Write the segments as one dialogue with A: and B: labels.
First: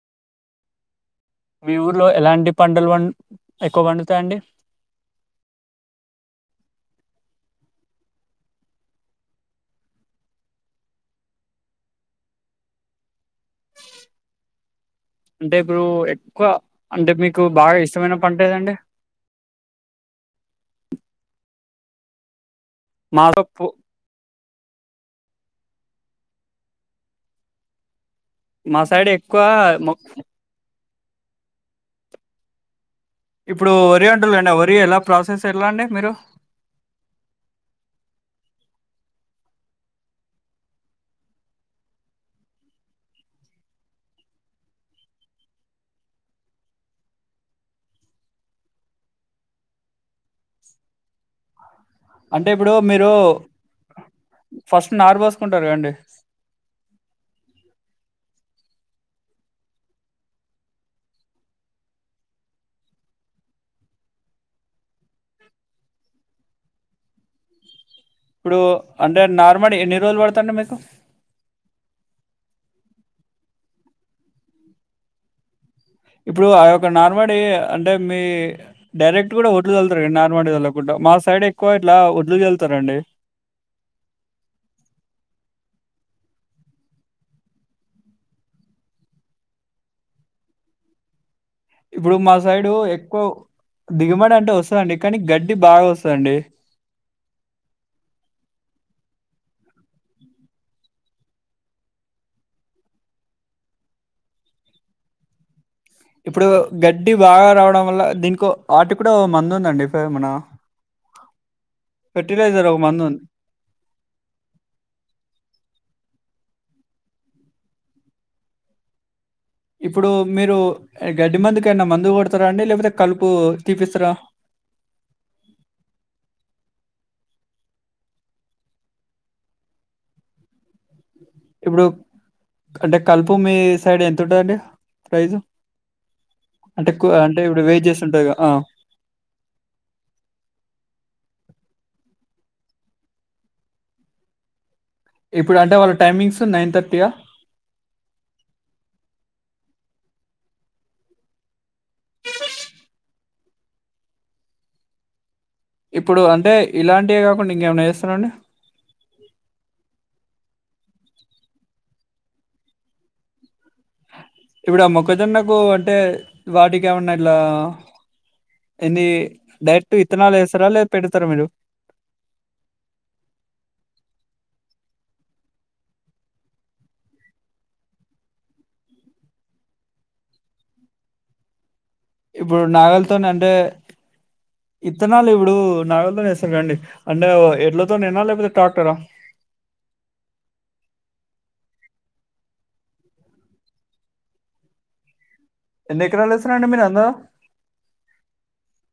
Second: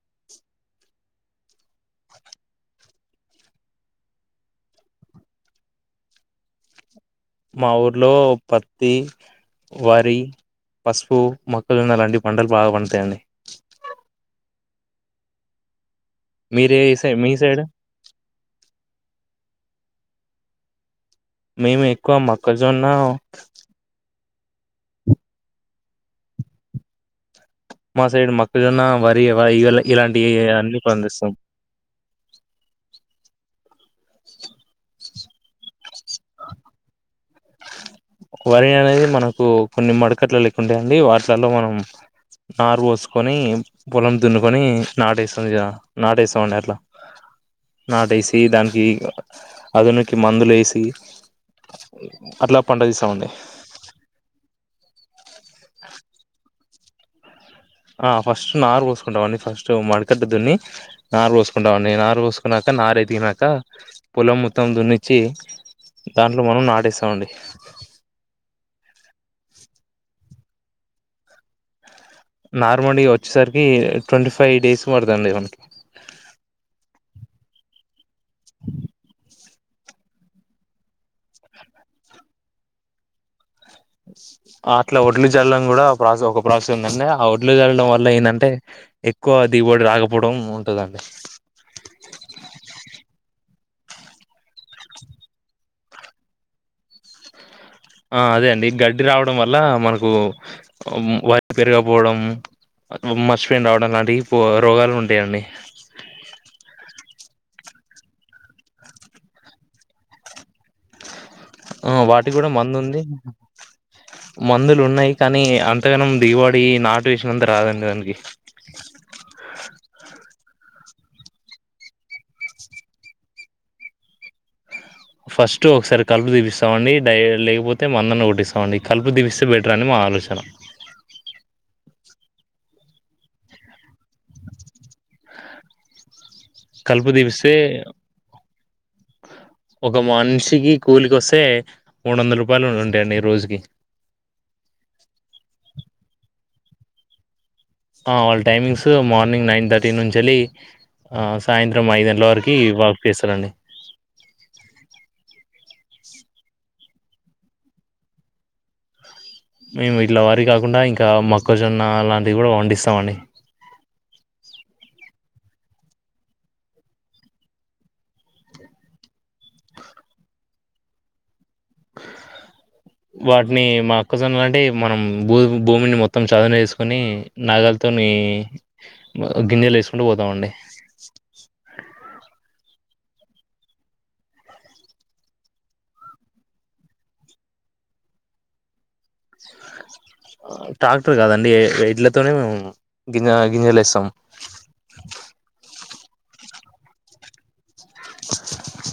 A: [inaudible]
B: మీ ఊర్లో ఏలాంటి పంటలు పం ఎక్కువ పండుతాయండి
A: మా ఊర్లో పత్తి వరి పసుపు మొక్కలున్న అలాంటి పంటలు బాగా పడుతాయండి
B: అంటే ఇప్పుడు ఎ ఇంకా
A: మీరే ఏ సై
B: అంటే
A: మీ
B: మీకు
A: సైడ్
B: బాగా ఇష్టమైన పంట ఏదండి
A: మేము ఎక్కువ మొత్తం మొక్కజొన్న
B: మా తప్పు
A: మా సైడ్
B: మా
A: మొక్కజొన్న
B: సైడ్
A: వరి
B: ఎక్కువ మొ-
A: ఇలాంటి అన్ని పండిస్తాం
B: ఇప్పుడు వరి అంటురు గదండి ఆ వరి ఎలా ప్రాసెస్ ఎట్లా అండి మీరు
A: వరి అనేది మనకు కొన్ని మడుకట్ల లెక్క ఉంటాయండి వాటిలల్లో మనం నారు పోసుకొని పొలం దున్నుకొని నాటేస్తాం నాటేస్తాం అండి అట్లా నాటేసి దానికి అదునికి మందు లేసి అట్లా పండ
B: రు ఫస్ట్ నారు పోసుకుంటారు కద్దండి
A: ఆ ఫస్ట్ నారు పోసుకుంటామండి ఫస్ట్ మడికట్టు దున్ని నారు పోసుకుంటామండి నారు పోసుకున్నాక నారు ఎదిగినాక పొలం మొత్తం దున్నిచ్చి దాంట్లో మనం నాటేస్తామండి
B: ఇప్పుడు అంటే నార్మల్ ఎన్ని రోజులు పడుతదండి మీకు
A: నరుమూడి వచ్చేసరికి ట్వంటీ ఫైవ్ డేస్ పడతదండి మనకి
B: ఇప్పుడు ఆ యొక్క నార్మడీ అంటే మీ డైరెక్ట్ కూడ వడ్లు చల్లుతరండి నార్మడీ చల్లకుండా మా సైడ్ ఎక్కువ ఇట్లా వడ్లు చల్లుతరండి
A: అట్లా వడ్లు చల్లడం కూడా ఒక ప్రాసెస్ ఉందండి ఆ వడ్లు చల్లడం వల్ల ఏదంటే ఎక్కువ దిగుబడి రాకపోవడం ఉంటదండి
B: ఇప్పుడు మా సైడు ఎక్కువ దిగుబడి అంటే వస్తదండి కానీ గడ్డి బాగా వస్తదండి
A: ఆ అదే అండి గడ్డి రావడం వల్ల మనకు వరి పెరగకపోవడం మచ్చ పెన్ రావడం లాంటివి రోగాలు ఉంటాయండి
B: ఇప్పుడు గడ్డి బాగా రావడం వల్ల దీనికో వాటి కూడా మందు ఉందండి పేరు మన
A: ఆ వాటి కూడా
B: ఫెర్టిలైజర్ ఒక
A: ముందుంది
B: మందుంది.
A: మందులు ఉన్నాయి కానీ అంతగానం దిగుబడి ఈ నాటు విషం అంతా రాదండి దానికి
B: ఇప్పుడూ మీరూ ఏ గడ్డి మందుకైనా మందుగొడతారా అండి లేపోతే కలుపు తీపిస్తారా
A: ఫస్ట్ ఒకసారి కలుపు దిపిస్తాంమండి డైలీ లేకపోతే మందన్న కొట్టిస్తామండి కలుపు దిపిస్తే బెటర్ అని మా ఆలోచన
B: ఇప్పుడు అంటే కలుపు మీ సైడ్ ఎంతుంటాదండి ప్రైజు అంటే కు
A: కలుపు
B: అంటే
A: తీపిస్తే
B: ఇప్పుడు వేజెస్ ఉంటాయిగా ఆ
A: ఒక మనిషికి కూలికొస్తే మూడు వందల రూపాయలు ఉంటాయండి ఈ రోజుకి
B: ఇప్పుడు అంటే వాళ్ టైమింగ్స్ నైన్ ధర్టీయా
A: ఆ వాళ్ళ టైమింగ్స్ మార్నింగ్ నైన్ థర్టీ నుంచెల్లి.. ఆ.... సాయంత్రం ఐదు గంటల వరకి వర్క్ చేస్తారండి
B: ఇప్పుడు అంటే ఇలాంటివే కాకుండా ఇంకేమన్నా చేస్తారండి
A: మేము ఇట్లా వరి కాకుండా ఇంకా మొక్కజొన్న అలాంటివి కూడా పండిస్తామండి
B: ఇప్పుడు ఆ మొక్కజొన్నకు అంటే వాటికెమన్నా ఇట్లా ఎన్ని డైరెక్ట్ విత్తనాలు వేస్తారా లేద పెడతారా మీరు
A: వాటిని మక్కజొన్నలంటే మనం భూ భూమిని మొత్తం చదనుచేసుకొని నాగల్తోని గింజలేసుకుంటూపోతామండి
B: ఎప్పుడ్ నాగల్తోనంటే ఇత్తనాలు ఇప్పుడు నాగల్తోనే ఏస్తారుకదండి అంటే ఎడ్లతోనేనా లేపోతే ట్రాక్టరా
A: ట్రాక్టర్ కాదండి ఎడ్లతోనే మేము గింజ గింజలు వేస్తాం
B: ఎన్ని ఎకరాలేస్తారండి మీరు అందరు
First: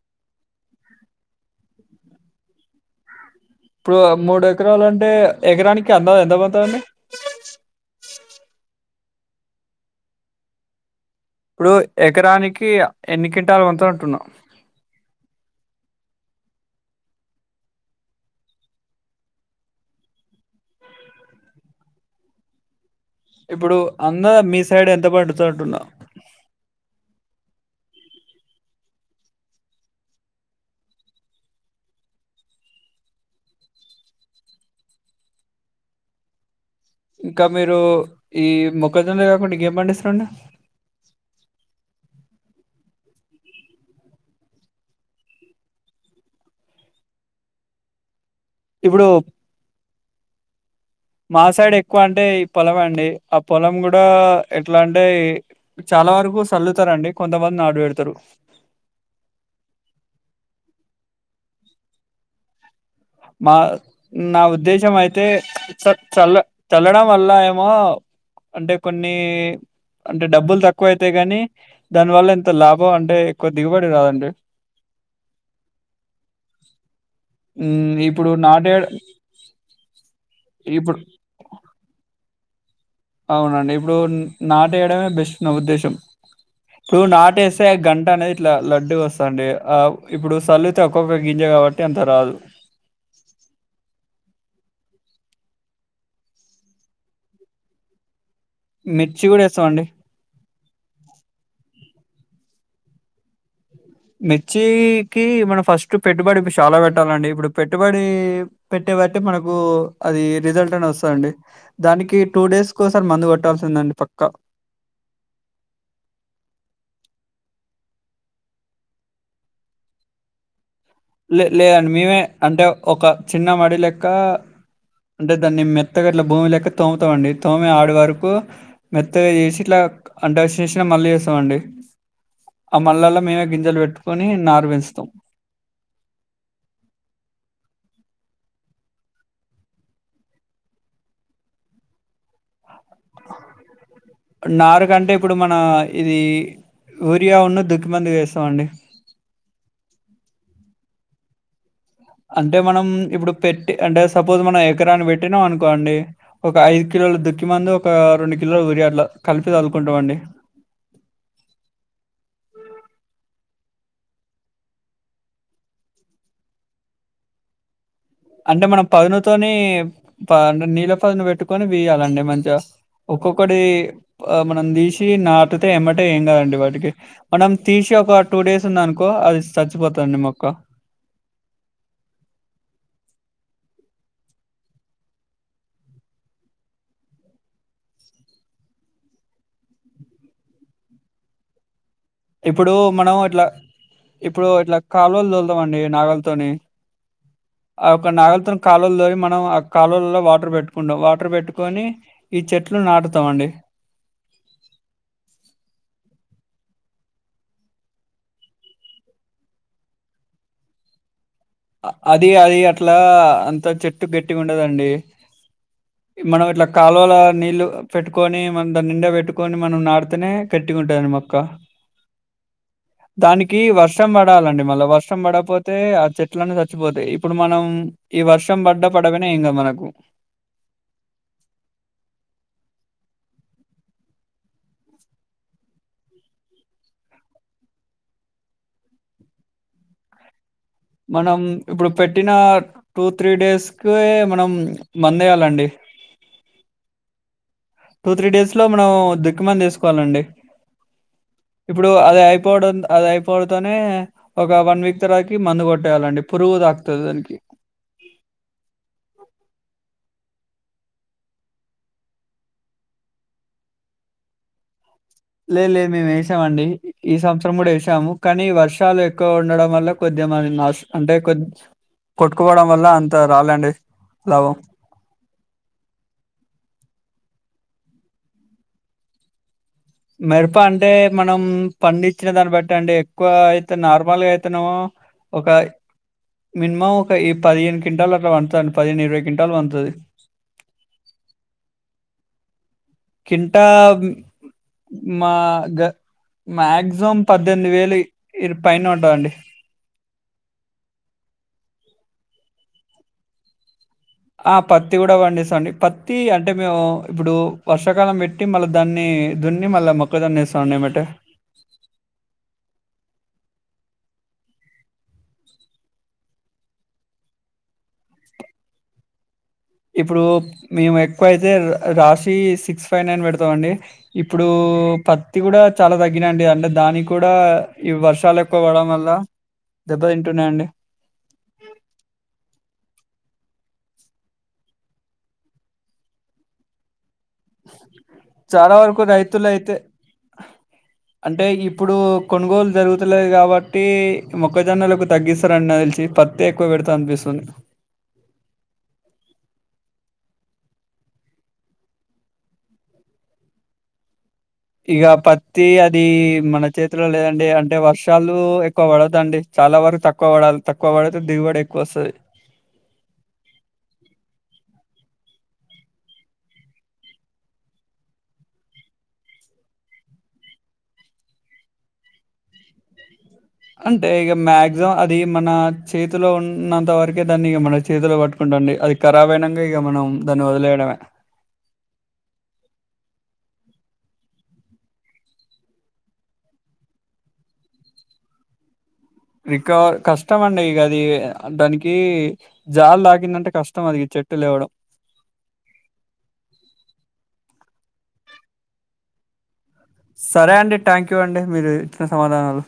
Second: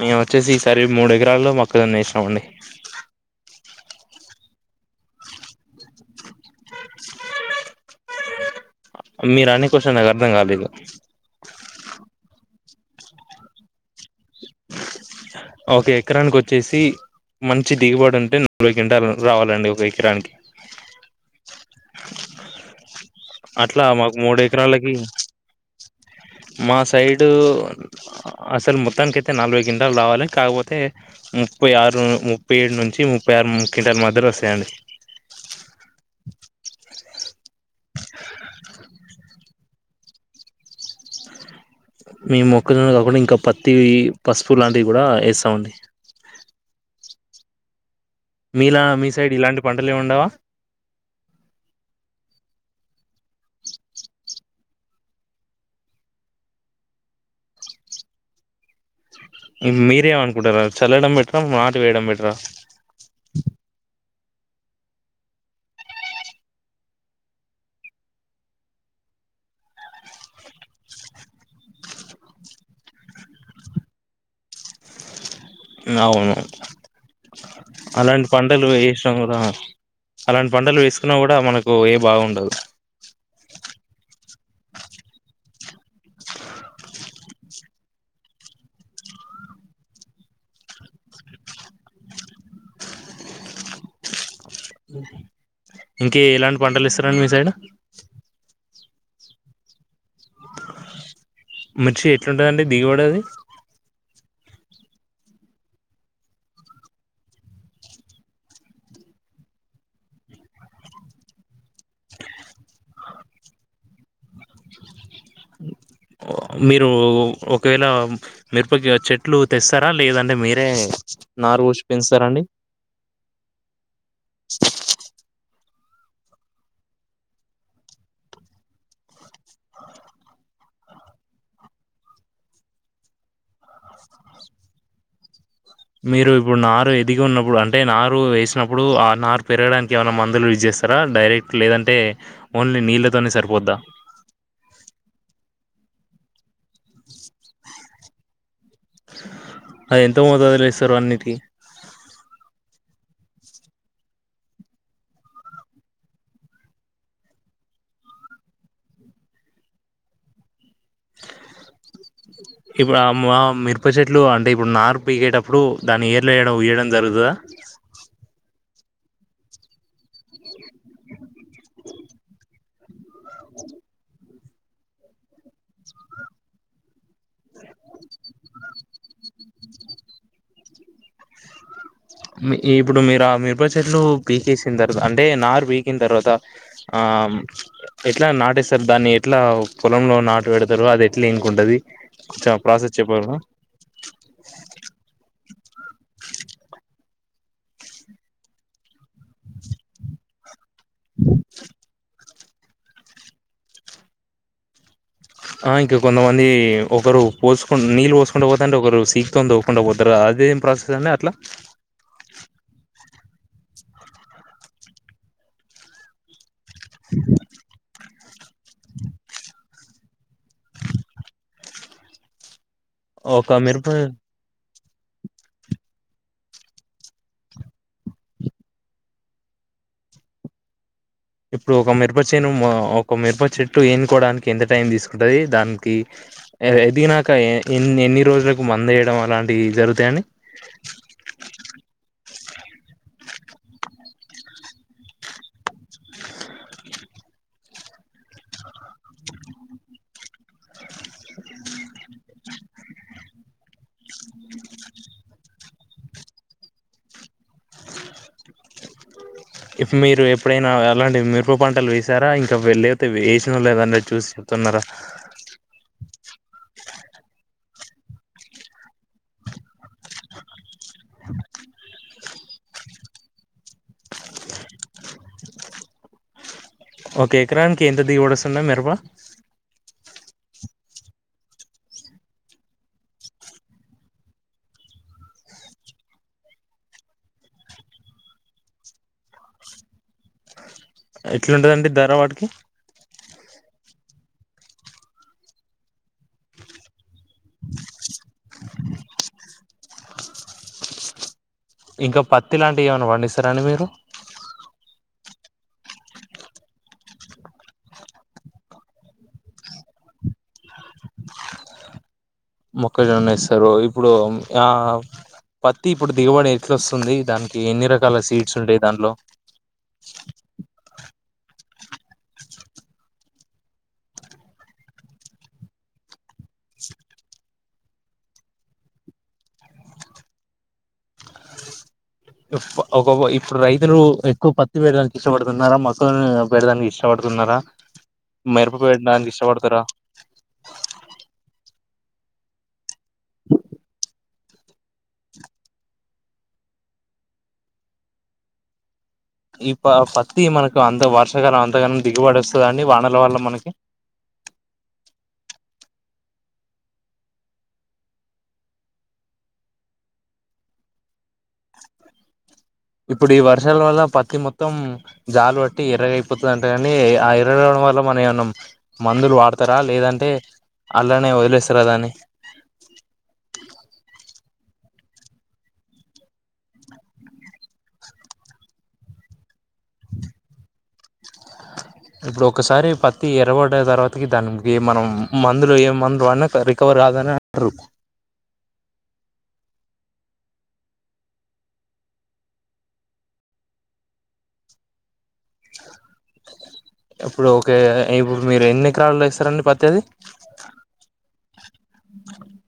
A: మేమొచ్చేసి ఈసారి మూడు ఎకరాల్లో మొక్కజొన్న వేసినామండి
B: ఇప్పుడు మూడు ఎకరాలు అంటే ఎకరానికి అందాస్ ఎంత పడతాడండీ
A: మీరు అనే క్వశ్చన్ నాకు అర్థం కాలేదు
B: ఇప్పుడు ఎకరానికి ఎన్ని కింటాలు వంతు అంటున్నా
A: ఒక ఎకరానికి వచ్చేసి మంచి దిగుబడి ఉంటే నలభై కింటాలు వరకు రావాలండి ఒక ఎకరానికి
B: ఇప్పుడు
A: అట్లా మాకు
B: అందా మీ సైడ్
A: మూడెకరాలకి
B: ఎంత పండుతుంది అంటున్నా
A: మా సైడూ అసలు మొత్తానికైతే నలభై కింటాలు రావాలి కాకపోతే ముప్పైఆరు ముప్పైఏడు నుంచి ముప్పైఆరు మూడు కింటాలు మధ్యలో వస్తాయండి
B: ఇంకా మీరు ఈ మొక్కజొన్న కాకుండా ఇంకేం పండిస్తారండి
A: మేము మొక్కజొన్న కాకుండా ఇంకా పత్తి పసుపు లాంటివి కూడా ఏస్తామండి మీలా
B: ఇప్పుడు
A: మీసైడ్ ఇలాంటి పంటల్ లేం ఉండవా
B: మా సైడ్ ఎక్కువ అంటే పొలమేఅండి ఆ పొలం కూడా ఎట్లా అంటే చాలా వరకు సల్లుతారుండి కొంతమంది నాడు పెడతారు
A: మీరే ఏంఅనుకుంటారూ చల్లడం బెటారా నాటు వేయడం బెటారా
B: మా నా ఉద్దేశం అయితే చ చల్ల చల్లడం వల్ల ఏమో అంటే కొన్ని అంటే డబ్బులు తక్కువైతాయి కాని దానివల్ల ఇంత లాభం అంటే ఎక్కువ దిగుబడి రాదండి
A: అవును
B: మ్మ్
A: అలాంటి
B: ఇప్పుడు
A: పంటలు
B: నాటే
A: వేసాం కదా అలాంటి పంటలు
B: ఇప్పుడు
A: వేసుకున్నా కూడా మనకు ఏం బాగుండదు
B: అవునండి ఇప్పుడు నాటేయడమే బెస్ట్ నా ఉద్దేశం ఇప్పుడు నాటేస్తే గంట అనేది ఇట్లా లడ్డుగొస్తాది వస్తాండి ఆ ఇప్పుడు చల్లితే ఒక్కొక్క గింజ కాబట్టి అంత రాదు
A: ఇంకేలాంటి పంటలు ఏస్తారండి మీ సైడ్
B: మిర్చి కూడా ఏస్తామండి
A: మిర్చి ఎట్లుంటదండి దిగుబడది
B: మిర్చి కి మనం ఫస్ట్ పెట్టుబడిడు చాలా పెట్టాలండి ఇప్పుడు పెట్టుబడి పెట్టే బట్టి మనకు అది రిజల్ట్ అని వస్తుందండి దానికి టూ డేస్ కోసం మందు కొట్టాల్సిందండి పక్కా
A: మీరు ఒకవేళ మిరపకి చెట్లు తెస్తారా లేదంటే మీరే
B: లే
A: నారు పోసి
B: లేదండి మేమే
A: పెంచుతారండి
B: అంటే ఒక చిన్న మడి లెక్క అంటే దాన్ని మెత్త మెత్తగా ఇట్లా భూమి లెక్క తోముతామండి తోమే ఆడి వరకు మెత్తగా చేసి ఇట్లా అంటే చేసిన మళ్ళీ చేస్తామ అండి ఆ మల్లల్లో మేమే గింజలు పెట్టుకొని నారు పెంచుతాం
A: మీరు ఇప్పుడు నారు ఎద్దిగా ఉన్నప్పుడు అంటే నారు వేసినప్పుడు ఆ నారు పెరగడానికి ఏమైనా మందులు యూస్ చేస్తారా డైరెక్ట్ లేదంటే ఓన్లీ నీళ్ళతోనే సరిపోద్దా
B: నారు కంటే ఇప్పుడు ఇది ఊరియా నూ దుక్కిమంది వేస్తామండి
A: అది ఎంత మోతాదులో ఏస్తారు అన్నిటికీ
B: అంటే మనం ఇప్పుడు పెట్టి అంటే సపోజ్ మనం ఎకరాన్ని పెట్టినాం అనుకోండి ఒక ఐదు కిలోలు దుక్కి మందు ఒక రెండు కిలోలు ఉరియాట్లు కలిపి చదుకుంటాం అండి
A: ఇప్పుడు ఆ మా మిరప చెట్లు అంటే ఇప్పుడు నార్ పీగేటప్పుడు దాన్ని ఏర్లు వేయడం ఈయడం జరుగుతదా
B: అంటే మనం పదునుతోని అంటే నీళ్ళ పదును పెట్టుకొని వీయాలండి మంచిగా ఒక్కొక్కటి మనం తీసి నాటుతే ఎమ్మట ఏం కాదండి వాటికి మనం తీసి ఒక టూ డేస్ ఉంది అనుకో అది చచ్చిపోతదండి మొక్క
A: మీ ఇప్పుడు మీరు మిరుప చెట్లు పీకేసిన తర్వాత అంటే నారు పీకిన తర్వాత ఆ ఎట్లా నాటేస్తారు దాన్ని ఎట్లా పొలంలో నాటు పెడతారు అది ఎట్లా ఇంకుంటది కొంచెం
B: ఇప్పుడు
A: ప్రాసెస్
B: మనం
A: చెప్పగలరా
B: ఇట్లా ఇప్పుడు ఇట్లా కాలువలు తో అండి నాగలతోని ఆయొక్క నాగలతోని కాలులు తోరి మనం ఆ కాలులలో వాటర్ పెట్టుకుంటాం వాటర్ పెట్టుకొని ఈ చెట్లు నాటుతామండి
A: ఆ ఇంకా కొంతమంది ఒకరు పోసుకు నీళ్ళు పోసుకుంటూ పోతా అంటే ఒకరు సీక్తో తవ్వుకుంటూ పోతారు అదేం ప్రాసెస్ అండి అట్లా
B: అది అది అట్లా అంత చెట్టు గట్టిగా ఉండదండి మనం ఇట్లా కాలువలో నీళ్ళు పెట్టు కొని మనం దా నిండా పెట్టుకొని మనం నాడుతేనే కట్టిగా ఉంటుంది మొక్క
A: ఒక
B: దానికి
A: మిరప
B: వర్షం పడాలండి మళ్ళ వర్షం పడపోతే ఆ చెట్ ట్లన్నీ చచ్చిపోతాయి ఇప్పుడు మనం ఈ వర్షం పడ్డ పడక పోయిన ఏం కాదు మనకు
A: ఇప్పుడు ఒక మిరప చెను ఒక మిరప చెట్టు ఎన్నకోవడానికి ఎంత టైం తీసుకుంటుంది దానికి ఎదిగినాక ఎ ఎన్ని రోజులకు మందు ఏయడం అలాంటివి జరుగుతాయండి
B: మనం ఇప్పుడు పెట్ పెట్టిన టూ త్రీ డేస్ క మనం మందేయాలండి టూ త్రీ డేస్ లో మనం దుకుమందు వేస్కోవాలండి ఇప్పుడు అది అయిపోవడం అది అయిపోవడతోనే ఒక వన్ వీక్ తరవాత మందు కొట్టేయాలండి పురుగు తాకుతుంది దానికి
A: ఇప్పుడు మీరు ఎప్పుడైనా అలాంటి మిరపు పంటలు వేసారా ఇంకాళ్ లేకపోతే వేసినా లేదన్న చూసి చెప్తున్నారా
B: లే లే మేమువేస్ వేసామండి ఈ సంవత్సరం కూడా వేసాము కానీ వర్షాలు ఎక్కువ ఉండడం వల్ల కొద్దిమరి నస్ అంటే కొంచ కొట్టుకోవడం వల్ల అంత రాలండి లాభం
A: ఓకే ఎకరానికి ఎంత దిగడు వస్తుంది మిరప
B: మిరప అంటే మనం పండిచ్చిన దాన్ని బట్టి అండి ఎక్కువ అయితే నార్మల్గా అయితేనేమో ఒక మినిమం ఒక ఈ పదిహేను క్వింటాలు అట్లా పండుతాది పదిహేను ఇరవై క్వింటాలు పండుతాది
A: ఎట్లాంటాది ధర వాటికి
B: కింటా మా మక్సిమమ్ పద్దెనిమిది వేలు ఇ పైన ఉంటుందండి
A: ఇంకా పత్తి లాంటివి ఏమనా పండిస్తారా అండి మీరు
B: ఆ పత్తి కూడా పండిస్తాం అండి పత్తి అంటే మేము ఇప్పుడు వర్షాకాలం పెట్టి మళ్ళా దాన్ని దున్ని మళ్ళా మొక్కజోన్న వేస్తా మండి ఏమటే
A: మొక్కజొన్న వస్తారు ఇప్పుడు ఆ పత్తి ఇప్పుడు దిగబడి ఎట్ల వస్తుంది దానికి ఎన్ని రకాల సీడ్స్ ఉంటాయి దాంలో
B: ఇప్పుడు మేము ఎక్కువయితే రాశి సిక్స్ ఫైవ్ నైన్ పెడతాంండి ఇప్పుడు పత్తి కూడా చాలా తగ్గినండి అంటే దానికి కూడా ఈ వర్షాలు ఎక్కువ పడడం వల్ల దెబ్బ తింటున్నాయండి
A: ఒక ఇప్పుడు రైతులు ఎక్కువ పత్తి పెడడానికి ఇష్టపడుతున్నారా మొక్కజొన్న పెట్టడాానికి ఇష్టం ఇష్టపడుతున్నారా
B: చాలా
A: మెరుప
B: వరకు
A: పెట్టడానికి
B: రైతులు అయితే
A: ఇష్టపడుతారా
B: అంటే ఇప్పుడు కొనుగోలు జరుగుతులేదు కాబట్టి మొక్కజొన్నలకు తగ్గిస్తారండి తెలిసి పత్తి ఎక్కువ పెడతా అనిపిస్తుంది
A: ఈ ప పత్తి మనకు అంత వర్షాకాలం అంతగానం దిగుబడి వస్తదా అండి వానల వల్ల మనకి
B: ఇక పత్తి అది మన చేతిలో లేదండి అంటే వర్షాలు ఎక్కువ పడదండి చాలా వరకు తక్కువ పడాలి తక్కువ పడ
A: ఇప్పుడు ఈ వర్షాల వల్ల పత్తి మొత్తం జాలుబట్టి ఎర్రగైపోతుందింటే కానీ ఆ ఎర్రగ అయిపోతాది వల్ల మనం ఏమన్నా మందులు వాడతారా లేదంటే అలానే వదిలేస్తారా దాని
B: అంటే ఇక మాక్సిమం అది మన చేతిలో ఉన్నంత వరకే దాన్ని మన చేతిలో పట్టుకుంటాండి అది ఖరాబ్యినక ఇక మనం దాన్ని వదిలేయడమే
A: ఇప్పుడు ఒకసారి పత్తి ఎర్రపడా తర్వాతకి దానికి మనం మందులు ఏ మందులు అన్నా రికవర్ కాదని అంటారు
B: రికవర్ కష్టమ అండి ఇక అది దానికి జాలు తాకిందంటే కష్టం అది చెట్టు లేవడం
A: ఇప్పుడు ఓకే ఇప్పుడు మీరు ఎన్ని ఎకరాలు ఇస్తారడి ప
B: సరే అండి థ్యాంక్ యూ అండి మీరు ఇచ్చిన సమాధానాలు